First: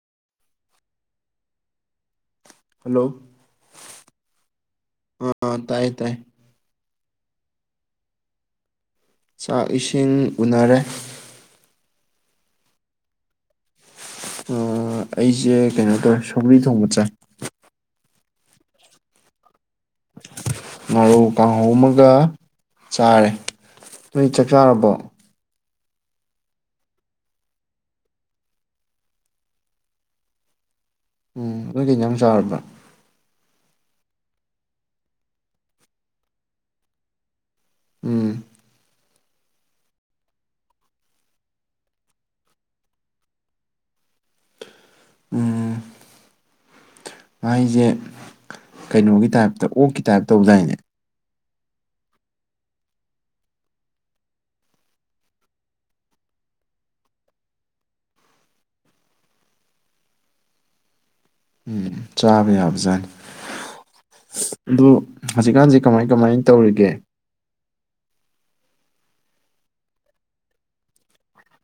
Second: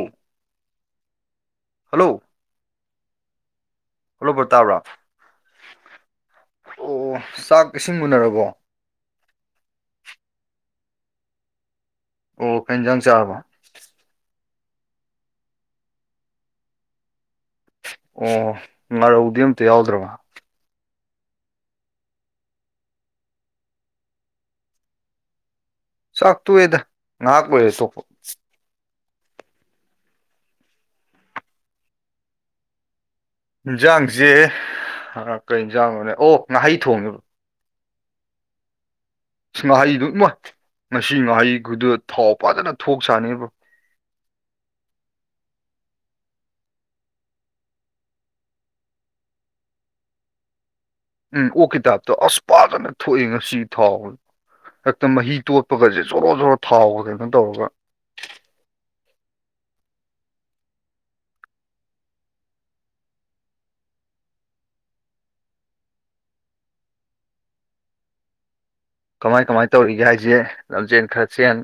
ꯎꯝ hello hello ꯑꯣꯜꯂꯞꯄ ꯇꯥꯕ꯭ꯔꯣ ꯑ ꯇꯥꯏ ꯇꯥꯏ ꯑꯣ ꯑꯣ ꯆꯥꯛ ꯏꯁꯤꯡ ꯎꯅꯔꯕꯣ ꯆꯥꯛ ꯏꯁꯤꯡ ꯎꯅꯔꯦ ꯑꯣ ꯈꯣꯏ ꯍꯟꯖꯥꯡ ꯆꯥꯕ ꯑꯩꯁꯦ ꯀꯩꯅꯣ ꯇꯧꯋꯦ ꯁꯧꯒ꯭ꯔꯤ ꯊꯣꯡꯕ ꯆꯥꯏ ꯑꯣ ꯃꯥ ꯎꯗꯇ ꯌꯥꯎꯗ꯭ꯔꯋꯥ ꯉꯨ ꯀꯥꯡꯍꯧ ꯑꯃꯒ ꯆꯥꯔꯦ ꯅꯣꯏ ꯆꯥꯛ ꯆꯥꯔꯕꯣ ꯆꯥꯛ ꯇꯨ ꯑꯦꯗꯅꯥꯀ ꯆꯣ ꯎꯝ ꯑꯗꯨꯒꯤꯩꯅ ꯌꯥꯝ ꯆꯥꯔꯕ꯭ꯔꯥ ꯏꯟꯖꯥꯡꯁꯦ ꯀ ꯏꯟꯖꯥꯡꯅꯣꯅꯦ ꯑꯣ ꯉꯥꯍꯩ ꯊꯣꯡꯉꯕ ꯎꯝ ꯃꯍꯩꯗꯨꯃꯣꯏ ꯉꯁꯤ ꯃꯍꯩ ꯈꯨꯗ ꯊꯥꯎ ꯐꯥꯖꯅ ꯊꯣꯛ ꯆꯥꯅꯦꯕꯣ ꯎꯝ ꯃꯍꯥꯏꯁꯦ ꯀꯩꯅꯣꯒꯤ ꯇꯥꯏꯞꯇ ꯑꯣꯛꯀꯤ ꯇꯥꯏꯞ ꯇꯧꯗꯥꯏꯅꯦ ꯎꯝ ꯑꯣ ꯀꯤꯇꯥꯞꯇꯣ ꯑꯁ ꯐꯥꯖꯅ ꯊꯣꯛꯑꯦ ꯉꯁꯤ ꯊꯥꯎ ꯍꯦꯛꯇ ꯃꯍꯤ ꯇꯣꯠꯄꯒꯁꯦ ꯖꯣꯔꯣ ꯖꯣꯔꯣ ꯊꯥꯎꯒ ꯀꯩꯅꯣ ꯇꯧꯔꯒ ꯎꯝ ꯆꯥꯕ ꯌꯥꯕꯖꯥꯠꯅꯤ ꯑꯗꯨ ꯍꯧꯖꯤꯛꯀꯥꯟꯁꯦ ꯀꯃꯥꯏ ꯀꯃꯥꯏꯅ ꯇꯧꯔꯤꯒꯦ ꯀꯃꯥꯏ ꯀꯃꯥꯏꯅ ꯇꯧꯔꯤꯒꯦ ꯍꯥꯏꯁꯦ ꯂꯝꯖꯦꯟ ꯈꯔ ꯆꯦꯟ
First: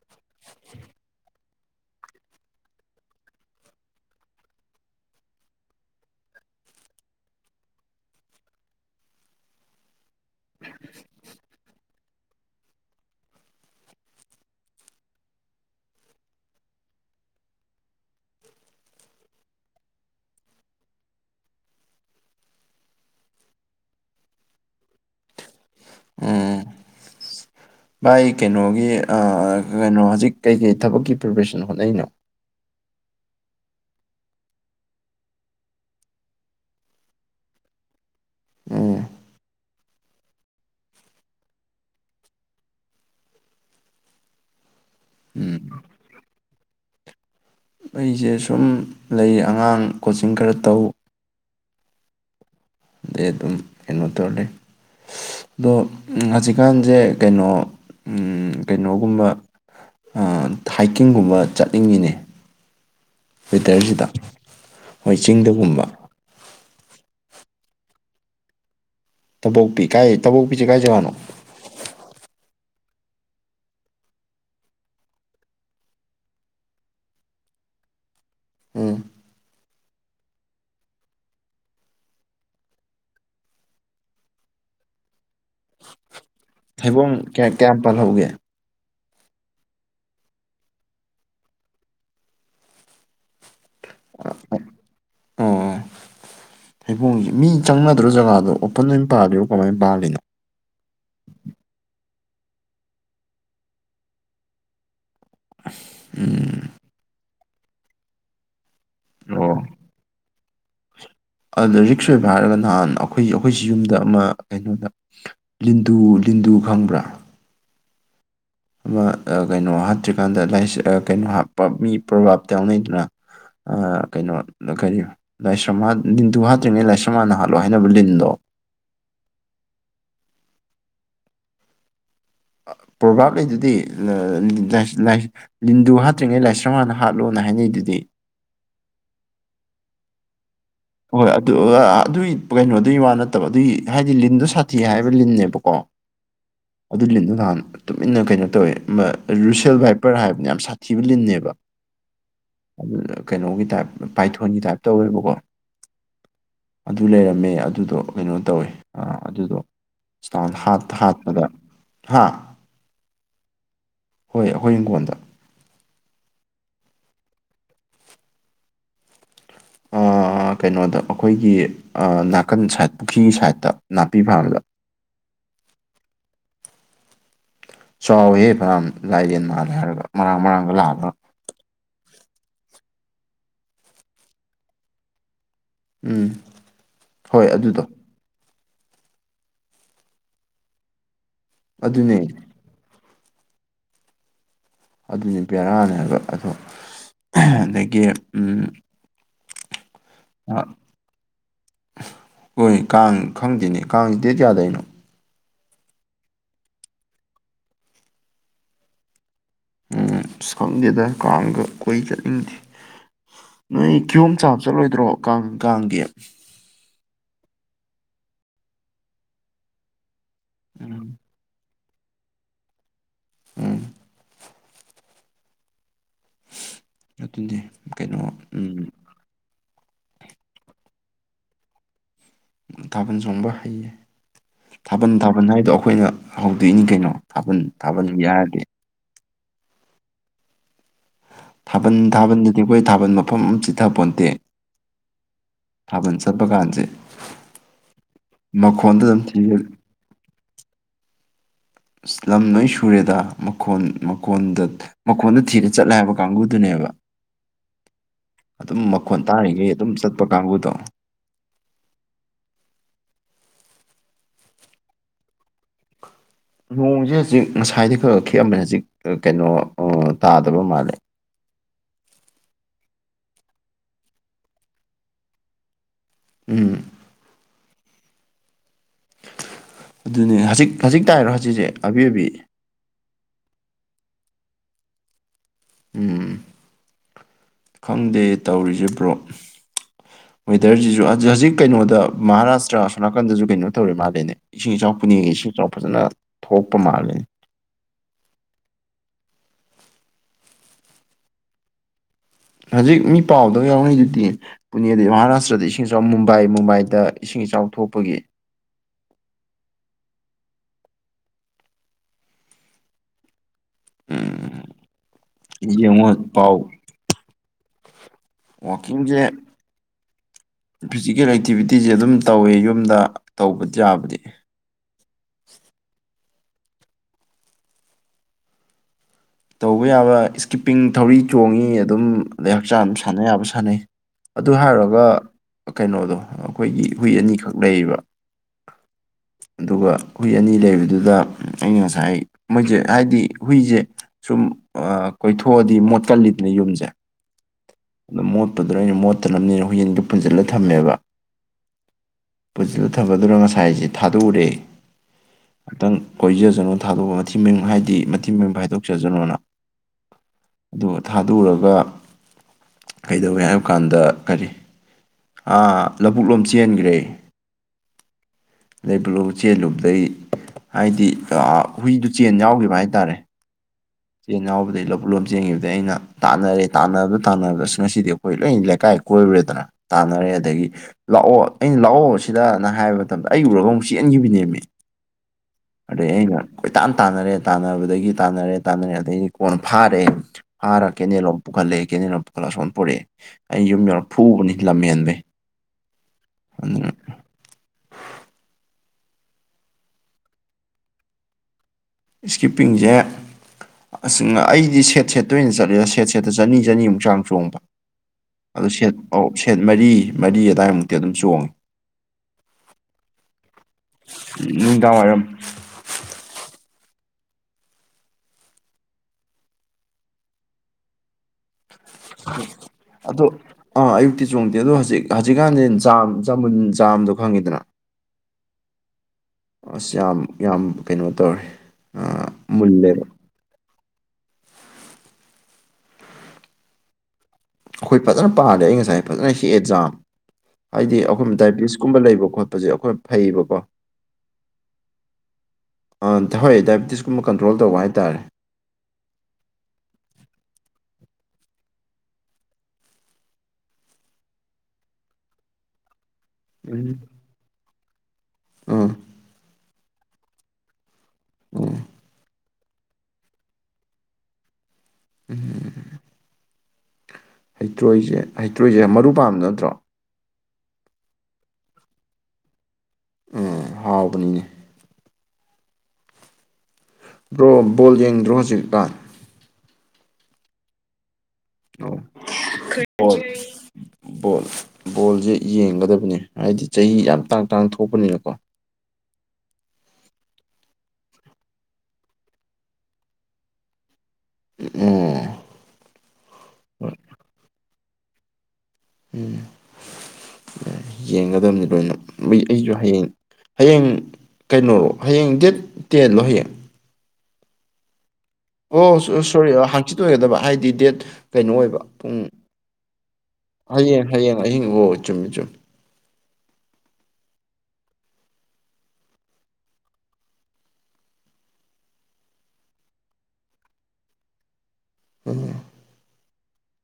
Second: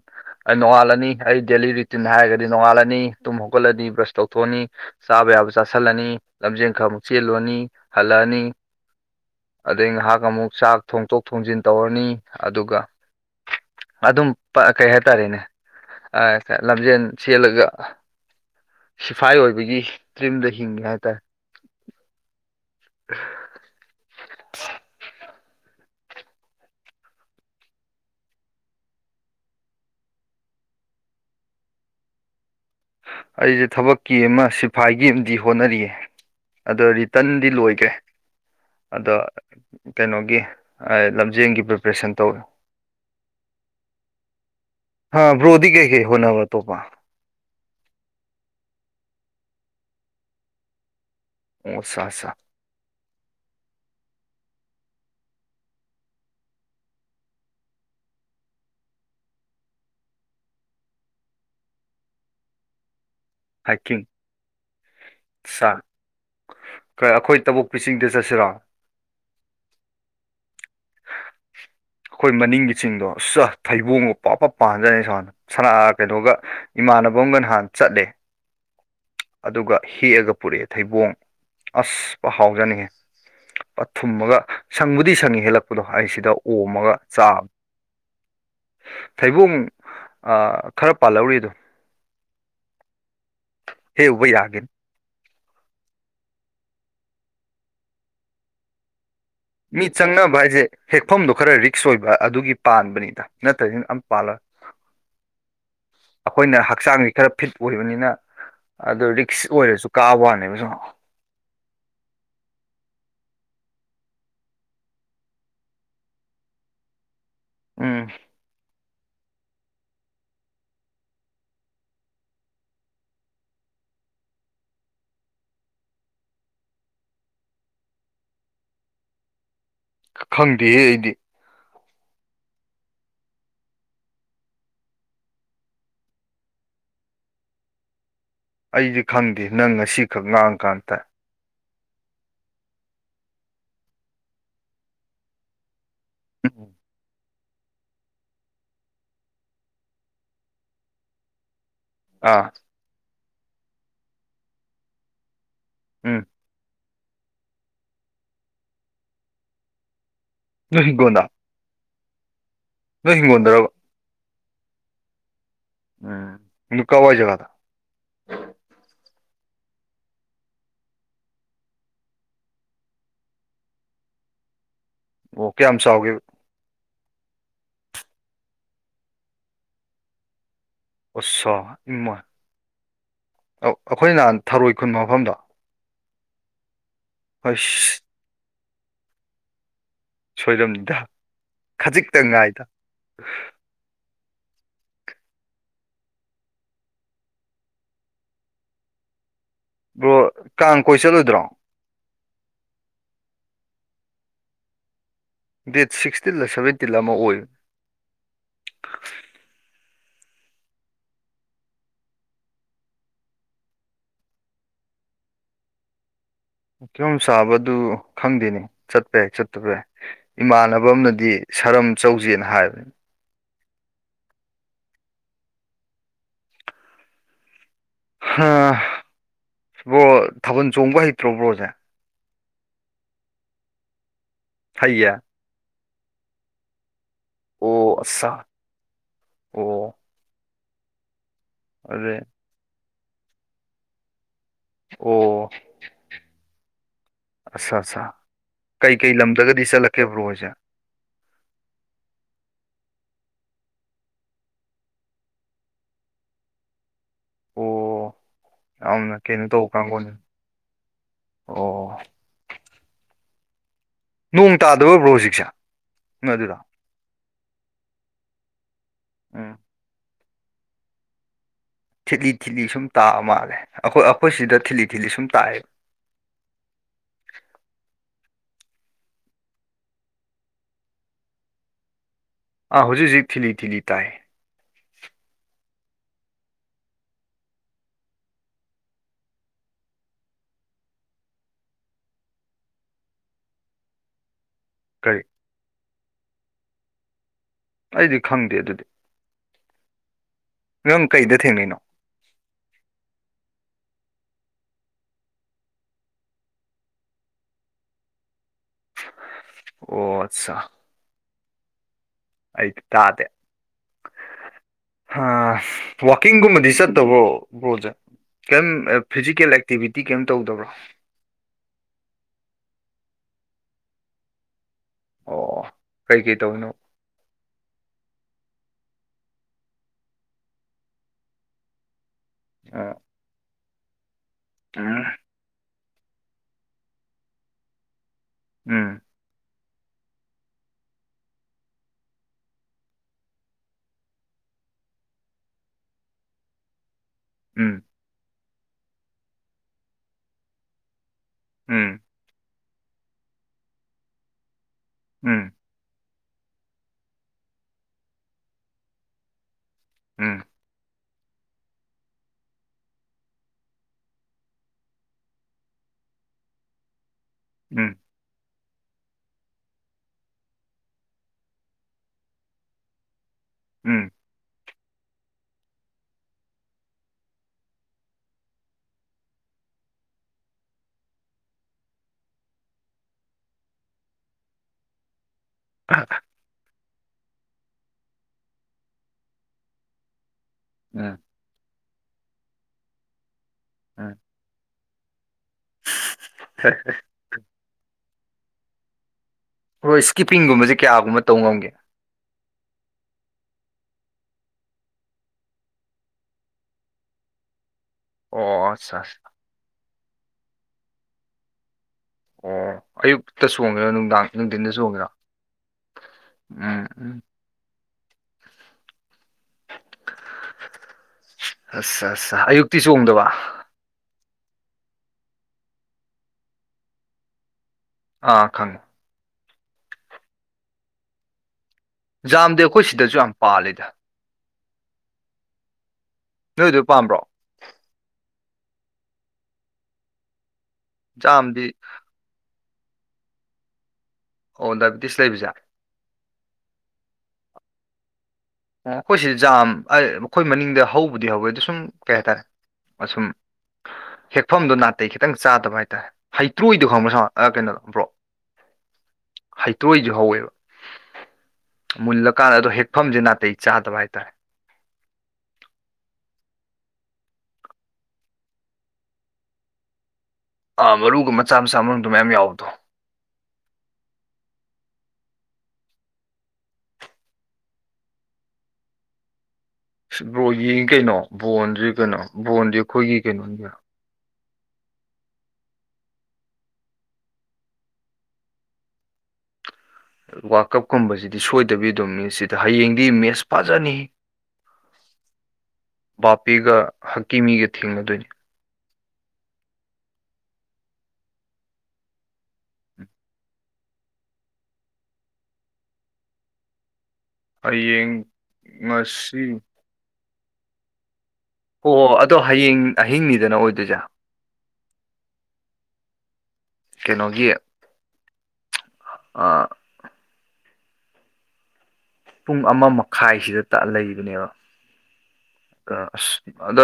ꯑꯩ ꯅꯣꯡꯉꯥꯜꯂꯅꯤ ꯑꯩ ꯗꯦꯂꯤ ꯔꯨꯇꯤꯟ ꯍꯥꯏꯔꯒꯗꯤ ꯅꯣꯡꯉꯥꯜꯂꯅꯤ ꯇꯨꯝ ꯍꯧꯒꯠꯂꯅꯤ ꯕ꯭ꯔꯁ ꯇꯧꯊꯣꯛꯑꯅꯤ ꯆꯥꯕ ꯌꯥꯕ ꯆꯥꯁꯤꯜꯂꯅꯤ ꯂꯝꯖꯦꯟ ꯈꯔ ꯑꯃꯨꯛ ꯆꯦꯜꯂꯨꯔꯅꯤ ꯍꯜꯂꯛꯑꯅꯤ ꯑꯗꯩ ꯉꯥꯏꯍꯥꯛ ꯑꯃꯨꯛ ꯆꯥꯛ ꯊꯣꯡꯆꯣꯛ ꯊꯣꯡꯖꯤꯟ ꯇꯧꯔꯅꯤ ꯑꯗꯨꯒ ꯑꯗꯨꯝ ꯀꯩ ꯍꯥꯏꯇꯥꯔꯦꯅꯦ ꯂꯝꯖꯦꯜ ꯆꯦꯜꯂꯒ ꯁꯤꯐꯥꯏ ꯑꯣꯏꯕꯒꯤ ꯇ꯭ꯔꯤꯝꯗ ꯍꯤꯡꯉꯦ ꯍꯥꯏꯇꯥꯔꯦ [unintelligible] ꯎꯝ ꯚꯥꯏ ꯀꯩꯅꯣꯒꯤ ꯀꯩꯅꯣ ꯍꯧꯖꯤꯛ ꯀꯩꯀꯩ ꯊꯕꯛꯀꯤ ꯄ꯭ꯔꯤꯄꯔꯦꯁꯟ ꯍꯣꯠꯅꯩꯅꯣ ꯑꯩꯁꯦ ꯊꯕꯛꯀꯤ ꯑꯃ ꯁꯤꯐꯥꯏꯒꯤ ꯑꯃꯗꯤꯗꯤ ꯍꯣꯠꯅꯔꯤꯌꯦ ꯑꯗꯣ ꯔꯤꯇꯟꯗꯤ ꯂꯣꯏꯈ꯭ꯔꯦ ꯎꯝ ꯑꯗꯣ ꯀꯩꯅꯣꯒꯤ ꯂꯝꯖꯦꯟꯒꯤ ꯄ꯭ꯔꯤꯄꯦꯔꯦꯁꯟ ꯇꯧꯋꯤ ꯎꯝ ꯍꯥꯥ ꯭ꯔꯣꯗꯤ ꯀꯩ ꯀꯩ ꯍꯅ ꯋꯥ ꯇꯣꯄꯥ ꯑꯩꯁꯦ ꯁꯨꯝ ꯂꯩ ꯑꯉꯥꯡ ꯀꯣꯆꯤꯡ ꯈꯔ ꯇꯧ ꯑꯣ ꯁꯥꯁ ꯑꯗꯩ ꯑꯗꯨꯝ ꯀꯩꯅꯣ ꯇꯧꯔꯂꯦ ꯑꯗꯣ ꯍꯧꯖꯤꯛꯀꯥꯟꯁꯦ ꯀꯩꯅꯣ ꯀꯩꯅꯣꯒꯨꯝꯕ ꯍꯥꯏꯀꯤꯡꯒꯨꯝꯕ ꯆꯠꯅꯤꯡꯉꯤꯅꯦ ꯍꯥꯏꯀꯤꯡ ꯋꯤꯟꯇꯔꯁꯤꯗ ꯃꯣꯏ ꯆꯤꯡꯗꯒꯨꯝꯕ꯫ ꯑꯈꯣꯏ ꯇꯕꯣꯛꯄꯤ ꯆꯤꯡꯗ ꯆꯠꯁꯤꯔꯣ꯫ ꯇꯕꯣꯛꯄꯤ ꯀꯥꯏ ꯇꯕꯣꯛꯄꯤꯁꯦ ꯀꯥꯏ ꯖꯒꯅꯣ꯫ ꯑꯈꯣꯏ ꯃꯅꯤꯡꯒꯤ ꯆꯤꯡꯗꯣ ꯑꯁ ꯊꯩꯕꯣꯡꯒ ꯄꯥꯛ ꯄꯥꯛ ꯄꯥꯟꯖꯠꯅꯤ ꯈꯪꯉꯕ ꯁꯅꯥ ꯀꯩꯅꯣꯒ ꯏꯃꯥꯟꯅꯕ ꯑꯃꯒ ꯅꯍꯥꯟ ꯆꯠꯂꯦ꯫ ꯎꯝ ꯑꯗꯨꯒ ꯍꯦꯛꯑꯒ ꯄꯨꯔꯛꯑꯦ ꯊꯩꯕꯣꯡ ꯑꯁ ꯍꯥꯎꯖꯥꯠꯅꯤꯡꯍ‌ꯦ꯫ ꯄꯠ ꯊꯨꯝꯃꯒ ꯁꯪꯕꯨꯗꯤ ꯁꯪꯉꯤ ꯍ‌ꯦꯂꯛꯄꯗꯣꯁꯤꯗ꯫ ꯑꯣꯝꯃꯒ ꯊꯩꯕꯣꯡ ꯆꯥꯕ꯫ ꯀꯌꯥ ꯀꯌꯥꯝ ꯄꯥꯜꯍꯧꯒꯦ ꯊꯩꯕꯣꯡ ꯈꯔ ꯄꯥꯜꯍꯧꯔꯤꯗ꯫ ꯍ‌ꯦꯛ ꯎꯕ ꯌꯥꯒꯤꯅꯤ ꯑꯣ ꯊꯩꯕꯣꯒꯤ ꯃꯤ ꯆꯪꯅꯗ꯭ꯔ ꯖꯒꯥꯗꯣ ꯑꯣꯄꯟ ꯂꯣꯏꯅ ꯄꯥꯂꯤꯔꯣ ꯃꯤ ꯆꯪꯅꯕ ꯍꯥꯏꯖꯦ ꯍꯦꯛꯐꯝꯗꯣ ꯈꯔ ꯔꯤꯛꯁ ꯑꯣꯏꯕ ꯑꯗꯨꯒꯤ ꯄꯥꯟꯕꯅꯤꯗ ꯅꯠꯇ꯭ꯔꯗꯤ ꯑꯝ ꯄꯥꯜꯂꯔꯣꯢ ꯎꯝ ꯑꯩꯈꯣꯏꯅ ꯍꯛꯆꯥꯡꯁꯤ ꯈꯔ ꯐꯤꯠ ꯑꯣꯏꯕꯅꯤꯅ ꯑꯗꯨ ꯔꯤꯛꯁ ꯑꯣ ꯑꯣꯏꯔꯁꯨ ꯀꯥꯕ ꯋꯥꯅꯦꯕ ꯁꯨꯝ ꯑꯗꯨꯗ ꯔꯤꯛꯁ ꯑꯣꯏꯕ ꯍꯥꯏꯔꯒ ꯅꯍꯥꯟ ꯑꯩꯈꯣꯏ ꯑꯩꯈꯣꯏꯁꯤ ꯌꯨꯝꯗ ꯑꯃ ꯀꯩꯅꯣꯗ ꯂꯤꯟꯗꯨ ꯂꯤꯟꯗꯨ ꯈꯪꯕ꯭ꯔꯥ ꯎꯝ ꯑꯃ ꯀꯩꯅꯣ ꯍꯥꯞꯇ꯭ꯔꯤꯀꯥꯟꯗꯥ ꯀꯩꯅꯣ ꯍꯥꯠꯄ ꯃꯤ ꯄ꯭ꯔꯣꯕꯥꯥꯞꯇ ꯌꯥꯎꯅꯩꯗꯅ ꯀꯩꯅꯣ ꯅ ꯀꯔꯤ ꯂꯥꯏꯁ꯭ꯔꯝ ꯍꯠ ꯂꯤꯟꯗꯨ ꯍꯥꯠꯇ꯭ꯔꯤꯉꯩ ꯂꯥꯏꯁ꯭ꯔꯝ ꯍꯥꯠꯂꯣ ꯍꯥꯏꯅꯕ ꯂꯤꯟꯗꯣ꯫ ꯈꯪꯗꯦꯍꯦ ꯑꯩꯗꯤ꯫ ꯄ꯭ꯔꯣꯕꯥꯞ ꯂꯩꯗꯨꯗꯤ꯫ ꯂꯤꯟꯗꯨ ꯍꯥꯠꯇ꯭ꯔꯤꯉꯩ ꯂꯥꯏꯁ꯭ꯔꯝ ꯍꯥꯟꯅ ꯍꯥꯠꯂꯨ ꯍꯥꯏꯅꯩꯗꯨꯗꯤ ꯑꯩꯗꯤ ꯈꯪꯗꯦ ꯅꯪ ꯉꯁꯤꯈꯛ ꯉꯥꯡꯉꯀꯥꯟ ꯇꯥꯏ꯫ ꯍꯣꯏ ꯑꯗꯨ ꯑꯗꯨꯒꯤ ꯀꯩꯅꯣꯗꯨꯒꯤ ꯋꯥ ꯅꯠꯇꯕ ꯑꯗꯨꯏ ꯍꯥꯏꯗꯤ ꯂꯤꯟꯗꯣ ꯁꯥꯊꯤ ꯍꯥꯏꯕ ꯂꯤꯟꯅꯦꯕꯀꯣ꯫ ꯑꯗꯨ ꯂꯤꯟꯗꯨ ꯅꯥꯍꯟ꯫ ꯇꯨꯃꯤꯟꯅ ꯀꯩꯅꯣ ꯇꯧꯋꯦ ꯔꯨꯁꯦꯜ ꯚꯥꯏꯄꯔ ꯍꯥꯏꯕꯅꯦ ꯌꯥꯝ ꯁꯥꯊꯤꯕ ꯂꯤꯟꯅꯦꯕ꯫ ꯑꯥ꯫ ꯀꯩꯅꯣꯒꯤ ꯇꯥꯏꯞ ꯄꯥꯏꯊꯣꯟꯒꯤ ꯇꯥꯏꯞ ꯇꯧꯋꯦꯕꯀꯣ꯫ ꯎꯝ꯫ ꯑꯗꯨ ꯂꯩꯔꯝꯃꯦ ꯑꯗꯨꯗꯣ ꯀꯩꯅꯣ ꯇꯧꯔ‌ꯦ ꯑꯗꯨꯗꯣ꯫ ꯁꯥꯟ [inaudible] ꯅꯣꯏ ꯍꯥꯊ ꯍꯤꯡꯒꯣꯟꯗ ꯍꯥꯗ ꯍꯥ꯫ ꯅꯣꯏ ꯍꯤꯡꯒꯣꯟꯗꯔꫭꯕ꯫ ꯍꯣꯏ ꯑꯈꯣꯏ ꯍꯤꯡꯒꯣꯜꯗ꯫ ꯎꯝ ꯀꯥꯢꯋꯥꯏ ꯖꯒꯥꯗ꯫ ꯑꯣ ꯀꯩꯅꯣꯗ ꯑꯈꯣꯏꯒꯤ ꯅꯥꯀꯟ ꯁꯥꯏꯠ ꯄꯨꯈ꯭ꯔꯤ ꯁꯥꯏꯠꯇ ꯅꯥꯄꯤ ꯐꯥꯟꯕꯗ꯫ ꯑꯣ ꯀꯌꯥꯝ ꯆꯥꯎꯒꯦ꯫ ꯆꯥꯎꯍꯦ ꯐꯅꯌꯥꯝ ꯂꯥꯏꯌꯦꯟ ꯃꯥꯜꯂꯦ ꯍꯥꯏꯔꯒ ꯃꯔꯥꯡ ꯃꯔꯥꯡꯒ ꯂꯥꯡꯉꯒ꯫ ꯑꯣꯁꯥ ꯏꯃꯩ ꯑꯈꯣꯏ ꯅꯥꯍꯟ ꯊꯔꯣꯏ ꯈꯨꯟꯕ ꯃꯐꯝꯗꯣ꯫ ꯎꯝ ꯍꯣꯏ ꯑꯗꯨꯗꯣ꯫ ꯑꯁ ꯁꯣꯏꯔꯝꯅꯤꯗ ꯑꯗꯨꯅꯦ ꯈꯖꯤꯛꯇ ꯉꯥꯏꯗ꯫ ꯑꯗꯨꯅꯤ ꯕꯦꯔꯥꯅꯤ ꯍꯥꯏꯕ ꯑꯗꯣ ꯑꯗꯒꯤ꯫ ꯕ꯭ꯔꯣ ꯀꯥꯡ ꯀꯣꯏ ꯆꯠꯂꫭꯏꯗ꯭ꯔꯣ꯫ ꯍꯣꯏ ꯀꯥꯡ ꯈꯪꯗꯦꯅꯦ ꯀꯥꯡ ꯗꯦꯠ ꯀꯌꯥꯗꯩꯅꯣ꯫ ꯗꯦꯠ ꯁꯤꯛꯁꯇꯤꯟꯗ ꯁꯕꯦꯟꯇꯤꯟ ꯑꯃ ꯑꯣꯏꯕꯅꯤ꯫ ꯎꯝ ꯈꯪꯗꯦꯗ ꯀꯥꯡꯒ ꯀꯣꯏ ꯆꯠꯅꯤꯡꯗꯦ꯫ ꯅꯣꯏ ꯒꯤꯍꫭꯝ ꯆꯥꯕ ꯆꯠꯂꯣꯏꯗ꯭ꯔꯣ ꯀꯥꯡ ꯀꯥꯡꯒꯤ꯫ ꯀꯤꯌꯣꯝ ꯆꯥꯕꯗꯨ ꯈꯪꯗꯦꯅ‌ꯦ ꯆꯠꯄ ꯌꯥꯏ ꯆꯠꯇꯕ ꯌꯥꯏ꯫ ꯏꯃꯥꯟꯅꯕ ꯎꯝ ꯑꯃꯅꯗꯤ ꯁꯔꯝ ꯆꯧꯖꯦꯅ ꯍꯥꯏꯕꯅꯤ ꯎꯝ ꯑꯗꯨꯗꯤ ꯁꯤ ꯕ꯭ꯔꯣ ꯊꯥꯕꯜ ꯆꯣꯡꯕ ꯍꯩꯇ꯭ꯔꯣꯕ꯭ꯔꯣꯁꯦ ꯊꯥꯕꯜ ꯆꯣꯡꯕ ꯍꯩꯌꯦ ꯊꯥꯕꯜ ꯍꯩꯌꯦ ꯊꯥꯕꯜ ꯍꯥꯏꯗꯣ ꯑꯩꯈꯣꯏꯅ ꯍꯧꯗꯣꯛꯏꯅꯤ ꯀꯩꯅꯣ ꯊꯥꯕꯜ ꯑꯣ ꯊꯥꯕꯜꯒꯤ ꯑꯁꯥ ꯍꯥꯏꯔꯗꯤ ꯑꯣ ꯊꯥꯕꯜ ꯑꯗꯨꯗꯩ ꯊꯥꯕꯜꯗꯗꯤ ꯑꯩꯈꯣꯏ ꯊꯥꯕꯜ ꯃꯐꯝ ꯑꯃ ꯆꯤꯊꯄꯣꯟꯇꯦ ꯑꯣ ꯊꯥꯕꯜ ꯆꯠꯄ ꯀꯥꯟꯁꯦ ꯑꯠꯁ ꯑꯠꯁꯥ ꯃꯈꯣꯟꯗ ꯀꯩꯀꯩ ꯑꯗꯨꯝ ꯊꯤꯔ ꯂꯝꯗꯒꯗꯤ ꯆꯠꯂꯛꯀꯦꯕ꯭ꯔꯣ ꯑꯩꯣꯏꯁꯦ ꯂꯝ ꯂꯣꯏ ꯁꯨꯔꯦꯗ ꯃꯈꯣꯟ ꯃꯈꯣꯟꯗ ꯃꯈꯣꯟꯗ ꯊꯤꯔ ꯆꯠꯂꯦ ꯍꯥꯏꯕ ꯀꯥꯡꯕꯨꯗꯨꯅꯦꯕ꯫ ꯑꯣ ꯑꯗꯨꯝ ꯌꯥꯝꯅ ꯃꯈꯣꯟ ꯀꯩꯅꯣ ꯇꯧꯕ ꯇꯥꯔꯤꯈꯩ ꯑꯗꯨꯝ ꯀꯥꯡꯕꯨꯅꯤ ꯆꯠꯄ ꯀꯥꯡꯕꯨꯗꯣ꯫ ꯑꯣ꯫ ꯅꯣꯡ ꯇꯥꯗꯕ ꯕ꯭ꯔꯣ ꯍꯧꯖꯤꯛꯁꯦ ꯑꯗꯨꯗꫭ꯫ ꯅꯣꯡꯁꯦ ꯍꯧꯖꯤꯛ ꯉꯁꯥꯏꯗꯤ ꯈꯔ ꯈꯔ ꯈꯤꯛꯑꯝꯕꯅ ꯍꯧꯖꯤꯛ ꯀꯩꯅꯣ ꯎꯝ ꯇꯥꯗꯕ ꯃꯥꯜꯂꯦ꯫ ꯊꯤꯠꯂꯤ ꯊꯤꯠꯂꯤ ꯁꯨꯝ ꯇꯥꯛꯕ ꯃꯥꯜꯂꯦ ꯑꯈꯣꯏ ꯑꯈꯣꯏ ꯁꫭꯝꯗ ꯊꯤꯠꯂꯤ ꯊꯤꯠꯂꯤ ꯁꯨꯝ ꯇꯥꯛꯑꯦꯕ꯫ ꯎꯝ꯫ ꯑꯗꯨꯅꯦ ꯍꯧꯖꯤꯛ ꯍꯧꯖꯤꯛ ꯇꯥꯏꯔꯣ ꯍꯧꯖꯤꯛ ꯖꯤꯛ ꯑꯕꯤ ꯑꯕꯤ꯫ ꯑꯥ ꯍꯧꯖꯤꯛ ꯍꯧꯖꯤꯛ ꯊꯤꯂꯤ ꯊꯤꯂꯤ ꯇꯥꯏ꯫ ꯎꯝ ꯈꯪꯗꯦ ꯇꯧꯔꯤꯁꯤ ꯕ꯭ꯔꯣ꯫ ꯋꯦꯗꯔꯁꯤꯁꯨ ꯍꯧꯛ ꯍꯧꯖꯤꯛ ꯀꯩꯅꯣꯗ ꯃꯍꯥꯔꯥꯁꯇ꯭ꯔꯥ ꯁꯣꯝꯅꯥꯀꯟꯗꯁꯨ ꯀꯩꯅꯣ ꯇꯧꯔꯤ ꯃꯥꯂꯦꯅꯦ꯫ ꯏꯁꯤꯡ ꯏꯆꯥꯎ ꯀꯔꯤ ꯄꯨꯅꯤꯒꯦ ꯏꯁꯤꯡ ꯏꯆꯥꯎ ꯐꯖꯅ ꯊꯣꯛꯂꯛꯄ ꯃꯥꯜꯂꯅꯤ ꯑꯩꯗꯤ ꯈꯪꯗꯦ ꯑꯗꯨꯗꯤ ꯅꯪ ꯀꯩꯗ ꯊꯦꯡꯅꯅꯣ ꯍꯧꯖꯤꯛ ꯃꯤ ꯄꯥꯎꯕꯗ ꯌꯥꯎꯔꯤꯩꯗꯨꯗꯤ ꯄꯨꯅꯦꯗꯤ ꯃꯍꯥꯔꯥꯁꯇ꯭ꯔꯗ ꯏꯁꯤꯡ ꯏꯆꯥꯎ ꯃꯨꯝꯕꯥꯏ ꯃꯨꯝꯕꯥꯏꯗ ꯏꯁꯤꯡ ꯏꯆꯥꯎ ꯊꯣꯛꯄꯒꯤ ꯑꯣ ꯑꯠꯆꯥ ꯑꯩ ꯇꯥꯗꯦ ꯎꯝ ꯌꯦꯡꯉꯣ ꯄꯥꯎ ꯋꯥꯋꯀꯤꯡꯒꯨꯝꯕꯗꯤ ꯆꯠꯇꯕ꯭ꯔꯣ ꯕ꯭ꯔꯣꯖꯦ ꯀꯩꯝ ꯋꯥꯛꯀꯤꯡꯁꯦ ꯐꯤꯖꯤꯀꯦꯜ ꯑꯦꯛꯇꯤꯚꯤꯇꯤ ꯀꯩꯝ ꯇꯧꯗꯕ꯭ꯔꯣ ꯐꯤꯖꯤꯀꯦꯜ ꯑꯦꯛꯇꯤꯚꯇꯤꯁꯦ ꯑꯗꯨꯝ ꯇꯧꯋꯦ ꯌꯨꯝꯗ ꯇꯧꯕꯗꯤ ꯌꯥꯕꯗꯤ ꯑꯣ ꯀꯩꯀꯩ ꯇꯧꯔꯤꯅꯣ ꯇꯧꯕ ꯌꯥꯕ ꯏꯁꯀꯤꯞꯄꯤꯡ ꯊꯧꯔꯤ ꯆꯣꯡꯉꯤ ꯑꯗꯨꯝ ꯑꯩ ꯍꯛꯆꯥꯡ ꯑꯣ ꯁꯥꯟꯅ ꯌꯥꯕ ꯁꯥꯟꯅꯩ ꯑꯗꯨ ꯍꯥꯏꯔꯒ ꯀꯩꯅꯣꯗꯣ ꯑꯩꯈꯣꯏꯒꯤ ꯍꯨꯏ ꯑꯅꯤꯈꯛ ꯂꯩꯌꯦꯕ ꯎꯝ ꯑꯗꯨꯒ ꯍꯨꯏ ꯑꯅꯤ ꯂꯩꯕꯗꯨꯗ ꯑꯩꯅ ꯉꯁꯥꯏ ꯃꯣꯏꯁꯦ ꯍꯥꯏꯗꯤ ꯍꯨꯏꯁꯦ ꯁꯨꯝ ꯀꯣꯏꯊꯣꯛꯑꯗꯤ ꯃꯣꯠꯀꯜꯂꯤꯗꯅ ꯌꯨꯝꯁꯦ ꯎꯝ ꯑꯗꯨ ꯃꯣꯠꯄꯗꯨꯅ ꯑꯩꯅ ꯃꯣꯠꯇꯠꯅꯕꯅꯦꯅ ꯍꯨꯏꯟꯗꯨ ꯄꯨꯟꯁꯤꯜꯂ ꯊꯝꯃꯦꯕ ꯎꯝ ꯄꯨꯟꯁꯤꯜꯂ ꯊꯕꯗꯨꯗ ꯉꯁꯥꯏꯁꯤ ꯊꯥꯗꯣꯛꯎꯔꯦ ꯎꯝ ꯇꯪ ꯀꯣꯏꯖꯖꯅꯨ ꯊꯥꯗꯣꯛꯄ ꯃꯊꯤ ꯃꯌꯨꯝ ꯍꯥꯏꯗꯤ ꯃꯊꯤ ꯃꯌꯨꯡ ꯐꯥꯏꯗꯣꯛꯆꯁꯅꯨꯅ ꯎꯝ ꯑ ꯊꯥꯗꯨꯔꯒ ꯀꯩꯗꯧꯏ ꯍꯥꯏꯕ ꯀꯥꯟꯗ ꯀꯔꯤ ꯂꯧꯕꯨꯛ ꯂꯣꯝ ꯆꯦꯟꯈ꯭ꯔꯦ ꯎꯝ ꯂꯩꯕꯂꯣ ꯆꯦꯜꯂꯨꯝꯕꯗꯒꯤꯩ ꯍꯥꯏꯗꯤ ꯍꯨꯏꯗꯨ ꯆꯦꯟ ꯌꯥꯎꯈꯤꯕ ꯍꯥꯏꯇꯥꯔꯦ ꯎꯝ ꯆꯦꯟ ꯌꯥꯎꯕꯗ ꯂꯕꯨꯨ ꯂꯣꯝ ꯆꯦꯟꯈꯤꯕꯗꯤ ꯑꯩꯅ ꯇꯥꯟꯅꯔꯦ ꯇꯥꯟꯅꯕꯗ ꯇꯥꯟꯅꯕꯗꯁꯨ ꯉꯁꯤꯗꯤ ꯍꯣꯏ ꯂꯣꯏ ꯂꯩꯀꯥꯏ ꯀꯣꯏꯔꯨꯔꯦꯗꯅ ꯇꯥꯟꯅꯔꯦ ꯑꯗꯒꯤ ꯂꯥꯛꯑꯣ ꯑꯩꯅ ꯂꯥꯛꯑꯣꯕꯁꯤꯗ ꯍꯥꯏꯕ ꯃꯇꯝꯗ ꯑꯩ ꯎꯔꯒ ꯑꯃꯨꯛ ꯆꯦꯟꯦꯟꯈꯤꯕꯅꯦꯃꯤ ꯑꯗꯩ ꯑꯩꯅ ꯀꯣꯏꯇꯥꯅ ꯇꯥꯟꯅꯔꯦ ꯇꯥꯟꯅꯕꯗꯒꯤ ꯇꯥꯟꯅꯔꯦ ꯇꯥꯟꯅꯔꯦ ꯑꯗꯩꯗꯤ ꯀꯣꯟꯅ ꯐꯥꯔꯦ ꯐꯥꯔꯒ ꯎꯝ ꯀꯦꯅꯦꯜ ꯑꯃ ꯄꯨꯈꯠꯂꯛꯦ ꯀꯦꯅꯦꯜ ꯑꯃ ꯄꯨꯈꯠꯂꯒ ꯁꯣꯝ ꯄꯨꯔꯛꯑꯦ ꯑꯩ ꯌꯨꯝ ꯌꯧꯔꯛ ꯎꯝ ꯐꯨꯕꯅꯤ ꯂꯝꯍꯦꯟꯕ ꯑꯗꯨ ꯍꯣꯏ ꯏꯁꯀꯤꯞꯄꯤꯡꯒꯨꯝꯕꯁꯦ ꯀꯌꯥꯒꯨꯝꯕ ꯇꯧ ꯉꯝꯒꯦ ꯏꯁꯀꯤꯞꯄꯤꯡꯁꯦ ꯑꯁ ꯑꯩꯗꯤ ꯁꯦꯠ ꯁꯦꯠꯇ ꯑꯣꯏꯅ ꯆꯠꯂꯦꯗ ꯁꯦꯠ ꯁꯦꯠꯇ ꯆꯅꯤ ꯆꯅꯤꯃꯨꯛ ꯆꯥꯡ ꯆꯣꯡꯕ ꯑꯗꯨ ꯑꯣ ꯁꯦꯠ ꯑꯠꯆꯥ ꯁꯦꯠ ꯃꯔꯤ ꯃꯔꯤ ꯑꯗꯨꯋꯥꯏꯃꯨꯛꯇꯤ ꯑꯗꯨꯝ ꯆꯣꯡꯉꯤ ꯑꯣ ꯑꯌꯨꯛꯇ ꯆꯣꯡꯒꯦꯔꯣ ꯅꯨꯡꯗꯥꯡ ꯅꯨꯡꯊꯤꯟꯗ ꯅꯨꯡꯗꯥꯡ ꯆꯣꯡꯒꯦꯔꯣ ꯋꯥꯏꯔꯝ ꯎꯝ ꯎꯝ [inaudible] ꯑꯠꯆꯥ ꯑꯠꯆꯥ ꯑꯌꯨꯛꯇꯤ ꯑꯗꯨ ꯆꯣꯡꯗꯕ ꯑꯥ ꯑꯌꯨꯛꯇꯤ ꯆꯣꯡꯗꯦ ꯑꯗꯣ ꯍꯧꯖꯤꯛ ꯍꯧꯖꯤꯛꯀꯥꯟꯗꯤ ꯆꯥ ꯆꯝꯃꯨꯟ ꯆꯥꯝꯗꯣ ꯈꯪꯉꯤꯗꯅ ꯑꯥ ꯈꯪꯉꯤ ꯑꯁ ꯌꯥꯝ ꯌꯥꯝ ꯀꯩꯅꯣ ꯇꯧꯔꯦ ꯌꯥꯝꯖꯥꯝꯗꯤ ꯑꯩꯈꯣꯏ ꯃꯨꯜꯂꯦꯕ ꯁꯤꯗꯁꯨ ꯌꯥꯝ ꯄꯥꯜꯂꯤꯗ ꯅꯣꯏꯗꯨ ꯄꯥꯝꯕ꯭ꯔꯣ ꯑꯩꯈꯣꯏ ꯐꯖꯅ ꯄꯥꯜꯜꯂꯤꯦ ꯑꯩ ꯉꯁꯥꯏ ꯐꯖꯅ ꯍꯦꯛꯑꯖꯥ ꯍꯥꯏꯗꯤ ꯑꯩꯈꯣꯏ ꯖꯥꯝꯗꯤ ꯗꯥꯏꯕꯤꯇꯤꯁꯀꯨꯝꯕ ꯂꯩꯕ ꯈꯣꯠꯄ ꯇꯁꯛ ꯑꯩꯈꯣꯏ ꯐꯩꯌꯦꯕꯀꯣ ꯑꯣꯗꯕꯤꯗꯤꯤꯁ ꯂꯩꯕꯤꯖꯥ ꯍꯣꯏ ꯗꯥꯏꯕꯦꯇꯤꯁꯀꯨꯝꯕ ꯀꯟꯇ꯭ꯔꯣꯜ ꯇꯧꯕ ꯍꯥꯏꯇꯥꯔꯦ ꯑꯣ ꯑꯩꯈꯣꯏꯁꯤꯗꯤ ꯖꯥꯝ ꯑꯩꯈꯣꯏ ꯃꯅꯤꯡꯗ ꯍꯧꯕꯗꯤ ꯍꯧꯋꯦ ꯑꯗꯣ ꯁꯨꯝ ꯀꯩ ꯍꯥꯏꯇꯥꯔꯦ ꯑꯁꯨꯝ ꯍꯦꯛꯐꯝꯗꯨꯣ ꯅꯥꯇꯩ ꯈꯤꯇꯪ ꯆꯥꯗꯕ ꯍꯥꯏꯇꯥꯔꯦ ꯍꯩꯇ꯭ꯔꯣꯏꯗꯣ ꯎꯝ ꯈꯪꯕ ꯁ ꯀꯩꯅꯣ ꯇꯕ꯭ꯔꯣ ꯎꯝ ꯍꯩꯇ꯭ꯔꯣꯏꯁꯨ ꯍꯧꯋꯦꯕ ꯎꯝ ꯃꯨꯜꯂꯀꯥꯟꯗ ꯑꯗꯣ ꯍꯦꯛꯐꯝꯁꯦ ꯅꯥꯇꯩ ꯆꯥꯗꯕ ꯍꯥꯏꯇꯥꯔꯦ ꯎꯝ ꯍꯩꯇ꯭ꯔꯣꯏꯁꯦ ꯍꯩꯇ꯭ꯔꯣꯏꯁꯦ ꯃꯔꯨ ꯄꯥꯝꯕ ꯅꯠꯇ꯭ꯔꯣ ꯑꯥ ꯃꯔꯨꯒ ꯃꯆꯥ ꯃꯆꯥ ꯃꯅꯨꯡꯗꯣ ꯃꯌꯥꯝ ꯌꯥꯎꯕꯗꯣ ꯎꯝ ꯍꯥꯎꯕꯅꯤꯅꯦ ꯕ꯭ꯔꯣ ꯕꯣꯜ ꯌꯦꯡꯗ꯭ꯔꯣ ꯍꯧꯖꯤꯛꯀꯥꯟ ꯕꯣꯒꯤ ꯀꯩꯅꯣ ꯕꯣꯟꯁꯦ ꯑꯣ ꯀꯩꯅꯣ ꯕꯣꯟꯗꯤꯦ ꯑꯩꯈꯣꯏꯒꯤ ꯕꯣꯜ ꯀꯩꯅꯣꯅꯤꯅꯦ ꯕꯣꯜ ꯕꯣꯜꯁꯦ ꯌꯦꯡꯒꯗꯕꯅꯤ ꯍꯥꯏꯗꯤ ꯆꯍꯤ ꯌꯥꯝ ꯇꯥꯡ ꯇꯥꯡ ꯊꯣꯛꯄꯅꯤꯅꯀꯣ ꯋꯥꯔꯜ ꯀꯞꯀꯨꯝꯕꯁꯤꯗꯤ ꯁꯣꯏꯗꯕꯤꯗꯝ ꯃꯤ ꯁꯤꯗ ꯍꯌꯦꯡꯗꯤ ꯃꯦꯠꯁ ꯐꯖꯅꯤ ꯎꯝ ꯕꯥꯄꯤꯦꯒ ꯍꯣꯏ ꯍꯀꯤꯃꯤꯒ ꯊꯦꯡꯅꯗꯣꯏꯅꯤ ꯎꯝ ꯌꯦꯡꯒꯗꯕꯅꯤ ꯂꯣꯏꯅ ꯑꯩꯁꯨ ꯍꯌꯦꯡ ꯍꯌꯦꯡ ꯀꯩꯅꯣꯔꯣ ꯍꯌꯦꯡ ꯗꯦꯠ ꯇꯦꯟꯂꯣ ꯍꯌꯦꯡ ꯍꯌꯦꯡ ꯑꯣ ꯉꯁꯤ ꯁꯣꯔꯤ ꯍꯥꯡꯆꯤꯠ ꯑꯣꯏꯒꯗꯕ ꯍꯥꯏꯗꯤ ꯗꯦꯠ ꯀꯩꯅꯣ ꯑꯣꯏꯕ ꯍꯣ ꯍꯣ ꯄꯨꯡ ꯑꯗꯣ ꯍꯌꯦꯡ ꯑꯍꯤꯡꯅꯤꯗꯅ ꯑꯣꯏꯗꯣꯏꯁꯦ ꯍꯌꯦꯡ ꯍꯌꯦꯡ ꯑꯍꯤꯡ ꯑꯣ ꯆꯨꯝꯃꯤ ꯆꯨꯝꯃꯤ ꯀꯩꯅꯣꯒꯤ ꯑ ꯄꯨꯡ ꯑꯃ ꯃꯈꯥꯏꯁꯤꯗ ꯇ ꯂꯩꯕꯅꯦꯕ ꯎꯝ ꯑ ꯑꯁ ꯑꯗꯣ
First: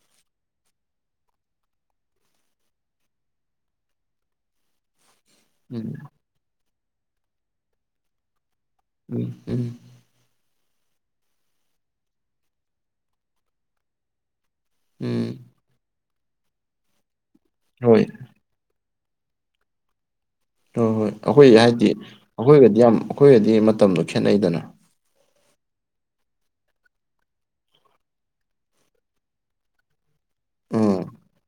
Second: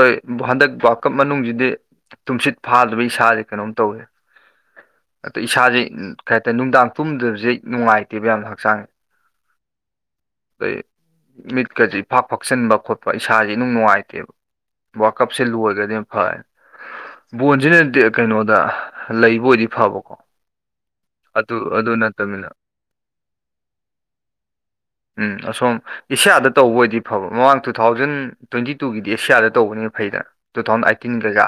ꯍꯟꯗꯛ ꯚꯀꯞ ꯃꯅꯨꯡꯁꯤꯗꯤ ꯇꯨꯝꯁꯤꯠ ꯐꯥꯗꯕ ꯏꯁꯥꯁꯦ ꯀꯩꯅꯣꯝ ꯇꯧꯋꯦ ꯑꯗꯣ ꯏꯁꯥꯁꯦ ꯎꯝ ꯀꯩ ꯍꯥꯏꯇꯥꯔꯦ ꯅꯨꯡꯗꯥꯡ ꯇꯨꯝꯗꯕꯁꯦ ꯅꯨꯡꯉꯥꯏꯇꯦꯕ ꯌꯥꯝꯅ ꯍꯛꯆꯥꯡꯁꯦ ꯎꯝ ꯎꯝ ꯑꯩ ꯃꯤꯠꯀꯁꯤ ꯏꯐꯥꯛ ꯐꯥꯛꯆꯟꯕ ꯈꯣꯠꯄ ꯏꯁꯥꯥꯁ ꯅꯨꯡ ꯅꯨꯡꯉꯥꯏꯇꯦꯕ ꯋꯥ ꯎꯝ ꯀꯞꯁ ꯂꯨ ꯑꯣꯏꯒꯗꯤ ꯐꯔ ꯕꯣꯟꯁꯤꯅꯗꯤ ꯍꯣꯏ ꯀꯩꯅꯣꯗ ꯂꯩꯕ ꯑꯣꯏꯗꯤ ꯐꯕꯀꯣ꯫ ꯍꯣꯏ ꯍꯣꯏ ꯑꯗꯨ ꯑꯩꯈꯣꯏ ꯍꯥꯏꯗꯤ ꯑꯗꯨ ꯅꯠꯇꯕꯅꯤꯅ ꯑꯩꯈꯣꯏꯒꯗꯤ ꯌꯥꯝ ꯑꯩꯈꯣꯏꯒꯗꯤ ꯃꯇꯝꯗꯣ ꯈꯦꯠꯅꯩꯗꯅ꯫ ꯎꯝ ꯑꯁꯣꯝ ꯏꯁꯌꯥꯗ ꯇꯧꯕ ꯑꯣꯏꯗꯤ ꯐꯕ ꯃꯃꯥꯡ ꯇꯨ ꯊꯥꯎꯖꯟ ꯇ꯭ꯋꯦꯟꯇꯤ ꯇꯨꯒꯤꯗꯤ ꯑꯦꯁꯤꯌꯥꯗ ꯇꯧꯕꯅꯦꯅ ꯐꯩꯗꯅ ꯇꯨ ꯊꯥꯎꯖꯟ ꯎꯝ ꯑꯥꯏꯇꯤꯟ ꯀꯩꯀ꯫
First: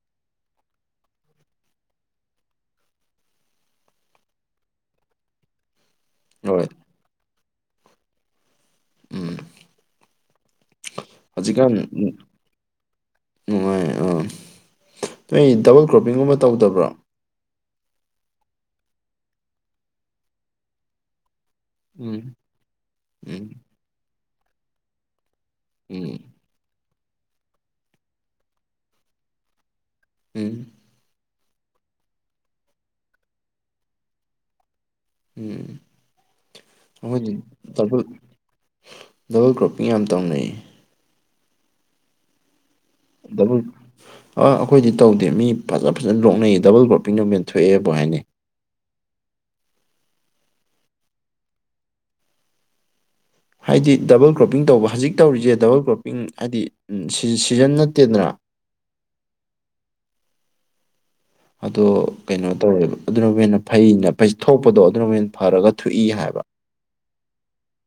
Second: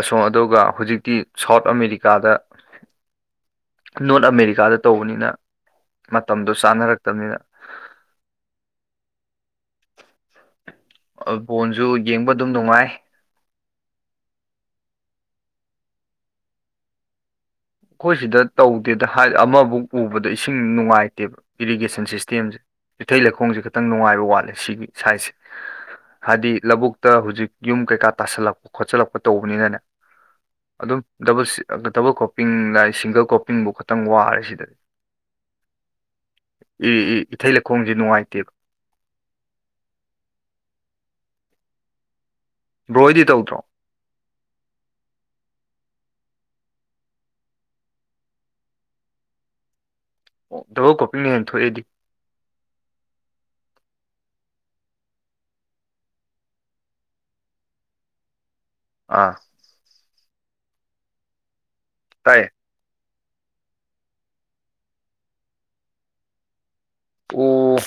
ꯑꯁꯣꯝ ꯑꯗꯨꯒ ꯍꯧꯖꯤꯛꯇꯤ ꯁꯥꯎꯠ ꯑꯃꯦꯔꯤꯀꯥꯗ ꯅꯣꯔꯠ ꯑꯃꯦꯔꯤꯀꯥꯗ ꯇꯧꯕꯅꯤꯅ ꯃꯇꯝꯗꯣ ꯍꯣꯏ ꯆꯥꯅꯔꯛꯇꯕꯅꯤꯝꯅ꯫ ꯎꯝ꯫ ꯑ ꯕꯣꯜꯁꯨ ꯍꯧꯖꯤꯛꯀꯥꯟ ꯌꯦꯡꯕ ꯑꯗꯨꯝ ꯅꯨꯡꯉꯥꯏ꯫ ꯅꯨꯡꯉꯥꯏ ꯑꯥ ꯅꯣꯏ ꯗꯕꯜ ꯀ꯭ꯔꯣꯞꯄꯤꯡꯒꯨꯝꯕ ꯇꯧꯗꯕ꯭ꯔꯣ꯫ ꯑꯩꯈꯣꯏ ꯁꯤꯗ ꯇꯧꯗꯦꯗ ꯍꯥꯏ ꯑꯃꯕꯨꯛ ꯄꯨꯕꯗ ꯏꯁꯤꯡ ꯅꯨꯡꯉꯥꯏꯇꯦꯕ꯫ ꯏꯔꯤꯒꯦꯁꯟ ꯎꯝ ꯁꯤꯁꯇꯦꯝꯁꯦ ꯏꯊꯩ ꯎꯝ ꯂꯩꯈꯣꯡꯁꯦ ꯈꯤꯇꯪ ꯅꯨꯡꯉꯥꯏꯕ ꯋꯥꯠꯂꯦ ꯁꯤꯒꯤ ꯁꯥꯏꯖꯁꯦ꯫ ꯎꯝ꫰꫰ ꯍꯥꯏꯗꯤ ꯂꯧꯕꯨꯛꯇ ꯍꯧꯖꯤꯛ ꯌꯨꯝ ꯀꯩꯀꯥ ꯇꯥꯁꯜꯂꯛꯄ ꯈꯣꯠꯁꯤꯜꯂꯛꯄ ꯇꯧꯕꯅꯤꯅꯅꯦ꯫ ꯎꯝ ꯑꯗꯨꯝ ꯗꯕꯜ ꯗꯕꯜ ꯀꯣꯞꯄꯤꯡ ꯂ ꯁꯤꯡꯒꯜ ꯀꯣꯞꯄꯤꯡꯕꯨ ꯈꯇꯪ ꯋꯥꯔꯦ ꯁꯤꯗꯗꯤ꯫ ꯎꯝ ꯏ ꯏ ꯑꯩꯈꯣꯏꯗꯤ ꯏꯊꯩ ꯂꯧꯈꯣꯡꯁꯦ ꯗꯕꯜ ꯅꯨꯡꯉꯥꯏꯇꯦꯕ꯫ ꯗꯕꯜ ꯀ꯭ꯔꯣꯞꯄꯤꯡ ꯌꯥꯝ ꯇꯧꯅꯩ꯫ ꯕ꯭ꯔꯣ ꯍꯣꯏꯗꯤ ꯇꯧꯗ꯭ꯔꯣ ꯗꯕꯥꯜ ꯑ ꯑꯩꯈꯣꯏꯗꯤ ꯇꯧꯗꯦ ꯃꯤ ꯐꯖ ꯐꯖꯅ ꯂꯣꯛꯅꯩ ꯗꯕꯜ ꯒ꯭ꯔꯣꯄꯤꯡ ꯅꯕꯨ ꯍꯦꯟ ꯊꯣꯛꯑꯦꯅꯕꯨ ꯍꯥꯏꯅꯩ꯫ ꯑꯣ ꯗꯕꯜ ꯀꯣꯄꯤꯡꯅ ꯍꯦꯟꯅ ꯊꯣꯛꯑꯦꯗꯤ꯫ ꯍꯥꯏꯗꯤ ꯗꯕꯜ ꯀ꯭ꯔꯣꯞꯄꯤꯡ ꯇꯧꯕ ꯍꯧꯖꯤꯛ ꯇꯧꯔꯤꯁꯦ ꯗꯕꯜ ꯀ꯭ꯔꯣꯞꯄꯤꯡ ꯍꯥꯏꯗꯤ ꯁꯤꯖꯟ ꯅꯠꯇꯦꯗꯅ꯫ ꯑꯥ꯫ ꯑꯗꯣ ꯇꯥꯏꯌꯦ ꯀꯩꯅꯣ ꯇꯧꯋꯦꯕ ꯑꯗꯨꯅ ꯍꯦꯟꯅ ꯐꯩꯅ ꯊꯣꯛꯄꯗꯣ ꯑꯗꯨꯅ ꯍꯦꯅ ꯐꯔꯒ ꯊꯣꯛꯏ ꯍꯥꯏꯕ꯫ ꯑꯣ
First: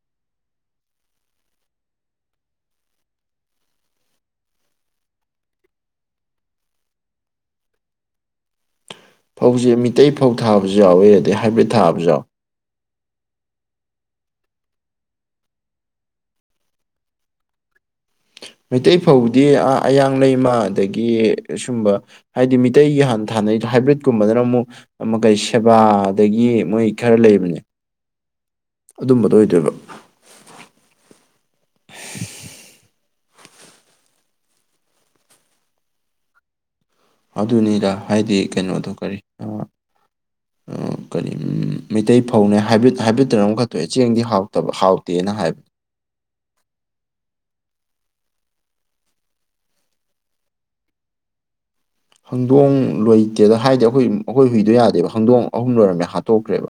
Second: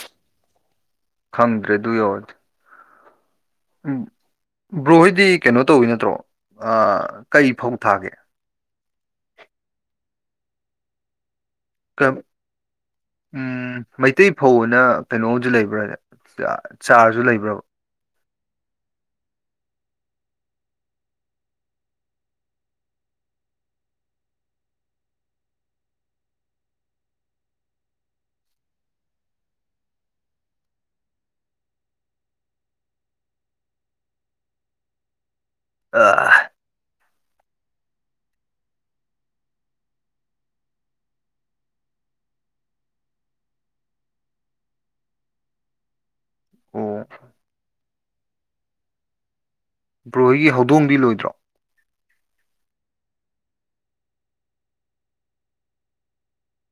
ꯈꯪꯗ꯭ꯔꯦ ꯑꯗꯨ ꯌꯧꯔꯗꯤ꯫ ꯕ꯭ꯔꯣꯍꯣꯏꯗꯤ ꯀꯩꯅꯣ ꯇꯧꯋꯤ ꯅꯠꯇ꯭ꯔꯣ ꯀꯩ ꯐꯧ ꯊꯥꯒꯦ꯫ ꯐꯧꯁꯦ ꯃꯤꯇꯩ ꯐꯧ ꯊꯥꯕꯁꯨ ꯌꯥꯎꯋꯦ ꯑꯗꯩ ꯍꯥꯏꯕꯔꯤꯠ ꯎꯝ ꯃꯩꯇꯩ ꯐꯧꯅ ꯀꯩꯅꯣ ꯑꯃꯁꯨ ꯂꯩꯕ꯭ꯔ ꯍꯥꯢꯁꯦ꯫ ꯆꯥꯔ ꯆꯥꯔꯁꯨ ꯂꯩꯕ꯭ꯔꯕ꯫ ꯃꯩꯇꯩ ꯐꯧꯗꯤ ꯑꯥ ꯑꯌꯥꯡ ꯂꯩꯃ ꯑꯗꯒꯤ ꯑꯁꯨꯝꯕ ꯍꯥꯏꯗꯤ ꯃꯤꯇꯩꯒꯤ ꯍꯥꯟꯊꯥꯅꯩ ꯍꯥꯏꯕ꯭ꯔꯤꯠꯀꯨꯝꯕꯗꯅ ꯑꯃꯨꯛ ꯑꯃ ꯀꯩ ꯁꯦꯕꯥ ꯑꯗꯒꯤ ꯃꯣꯏ ꯈꯔ ꯂꯩꯕꯅꯦ꯫ ꯑꯗꯨꯝꯕꯗꯣ ꯑꯣꯏꯗꯣꯏꯕ꯫ ꯑ꯫ ꯑꯗꯨꯅꯤꯗ ꯍꯥꯏꯗꯤ ꯀꯩꯅꯣꯗꯨ ꯀꯔꯤ ꯑꯥ ꯀꯔꯤ ꯃꯩꯇꯩ ꯐꯧꯅꯦ ꯍꯥꯏꯕ꯭ꯠ ꯍꯥꯏꯕ꯭ꯔꯤꯠꯇꯅ ꯑꯃꯈꯛꯇꯣꯛꯑꯦ ꯆꯦꯡꯗꯤ ꯍꯥꯎꯇꯕ ꯍꯥꯎꯇꯦꯅ ꯍꯥꯏꯕ꯫ ꯕ꯭ꯔꯣꯍꯣꯏꯒꯤ ꯍꯧꯗꯣꯡꯗꯤ ꯂꯣꯏꯗ꯭ꯔꯣ꯫ ꯍꯪꯗꯣꯡ ꯂꯣꯏꯇꯦꯗ ꯍꯥꯏꯗꯤ ꯑꯩꯈꯣꯏ ꯑꯩꯈꯣꯏ ꯍꯨꯏꯗꯣ ꯌꯥꯗꯦꯕ ꯍꯪꯗꯣꯡ ꯑꯍꯨꯝ ꯂꯣꯏꯔꯝꯃꯦ ꯍꯥꯠꯇꯣꯛꯇ꯭ꯔꯦꯕ꯫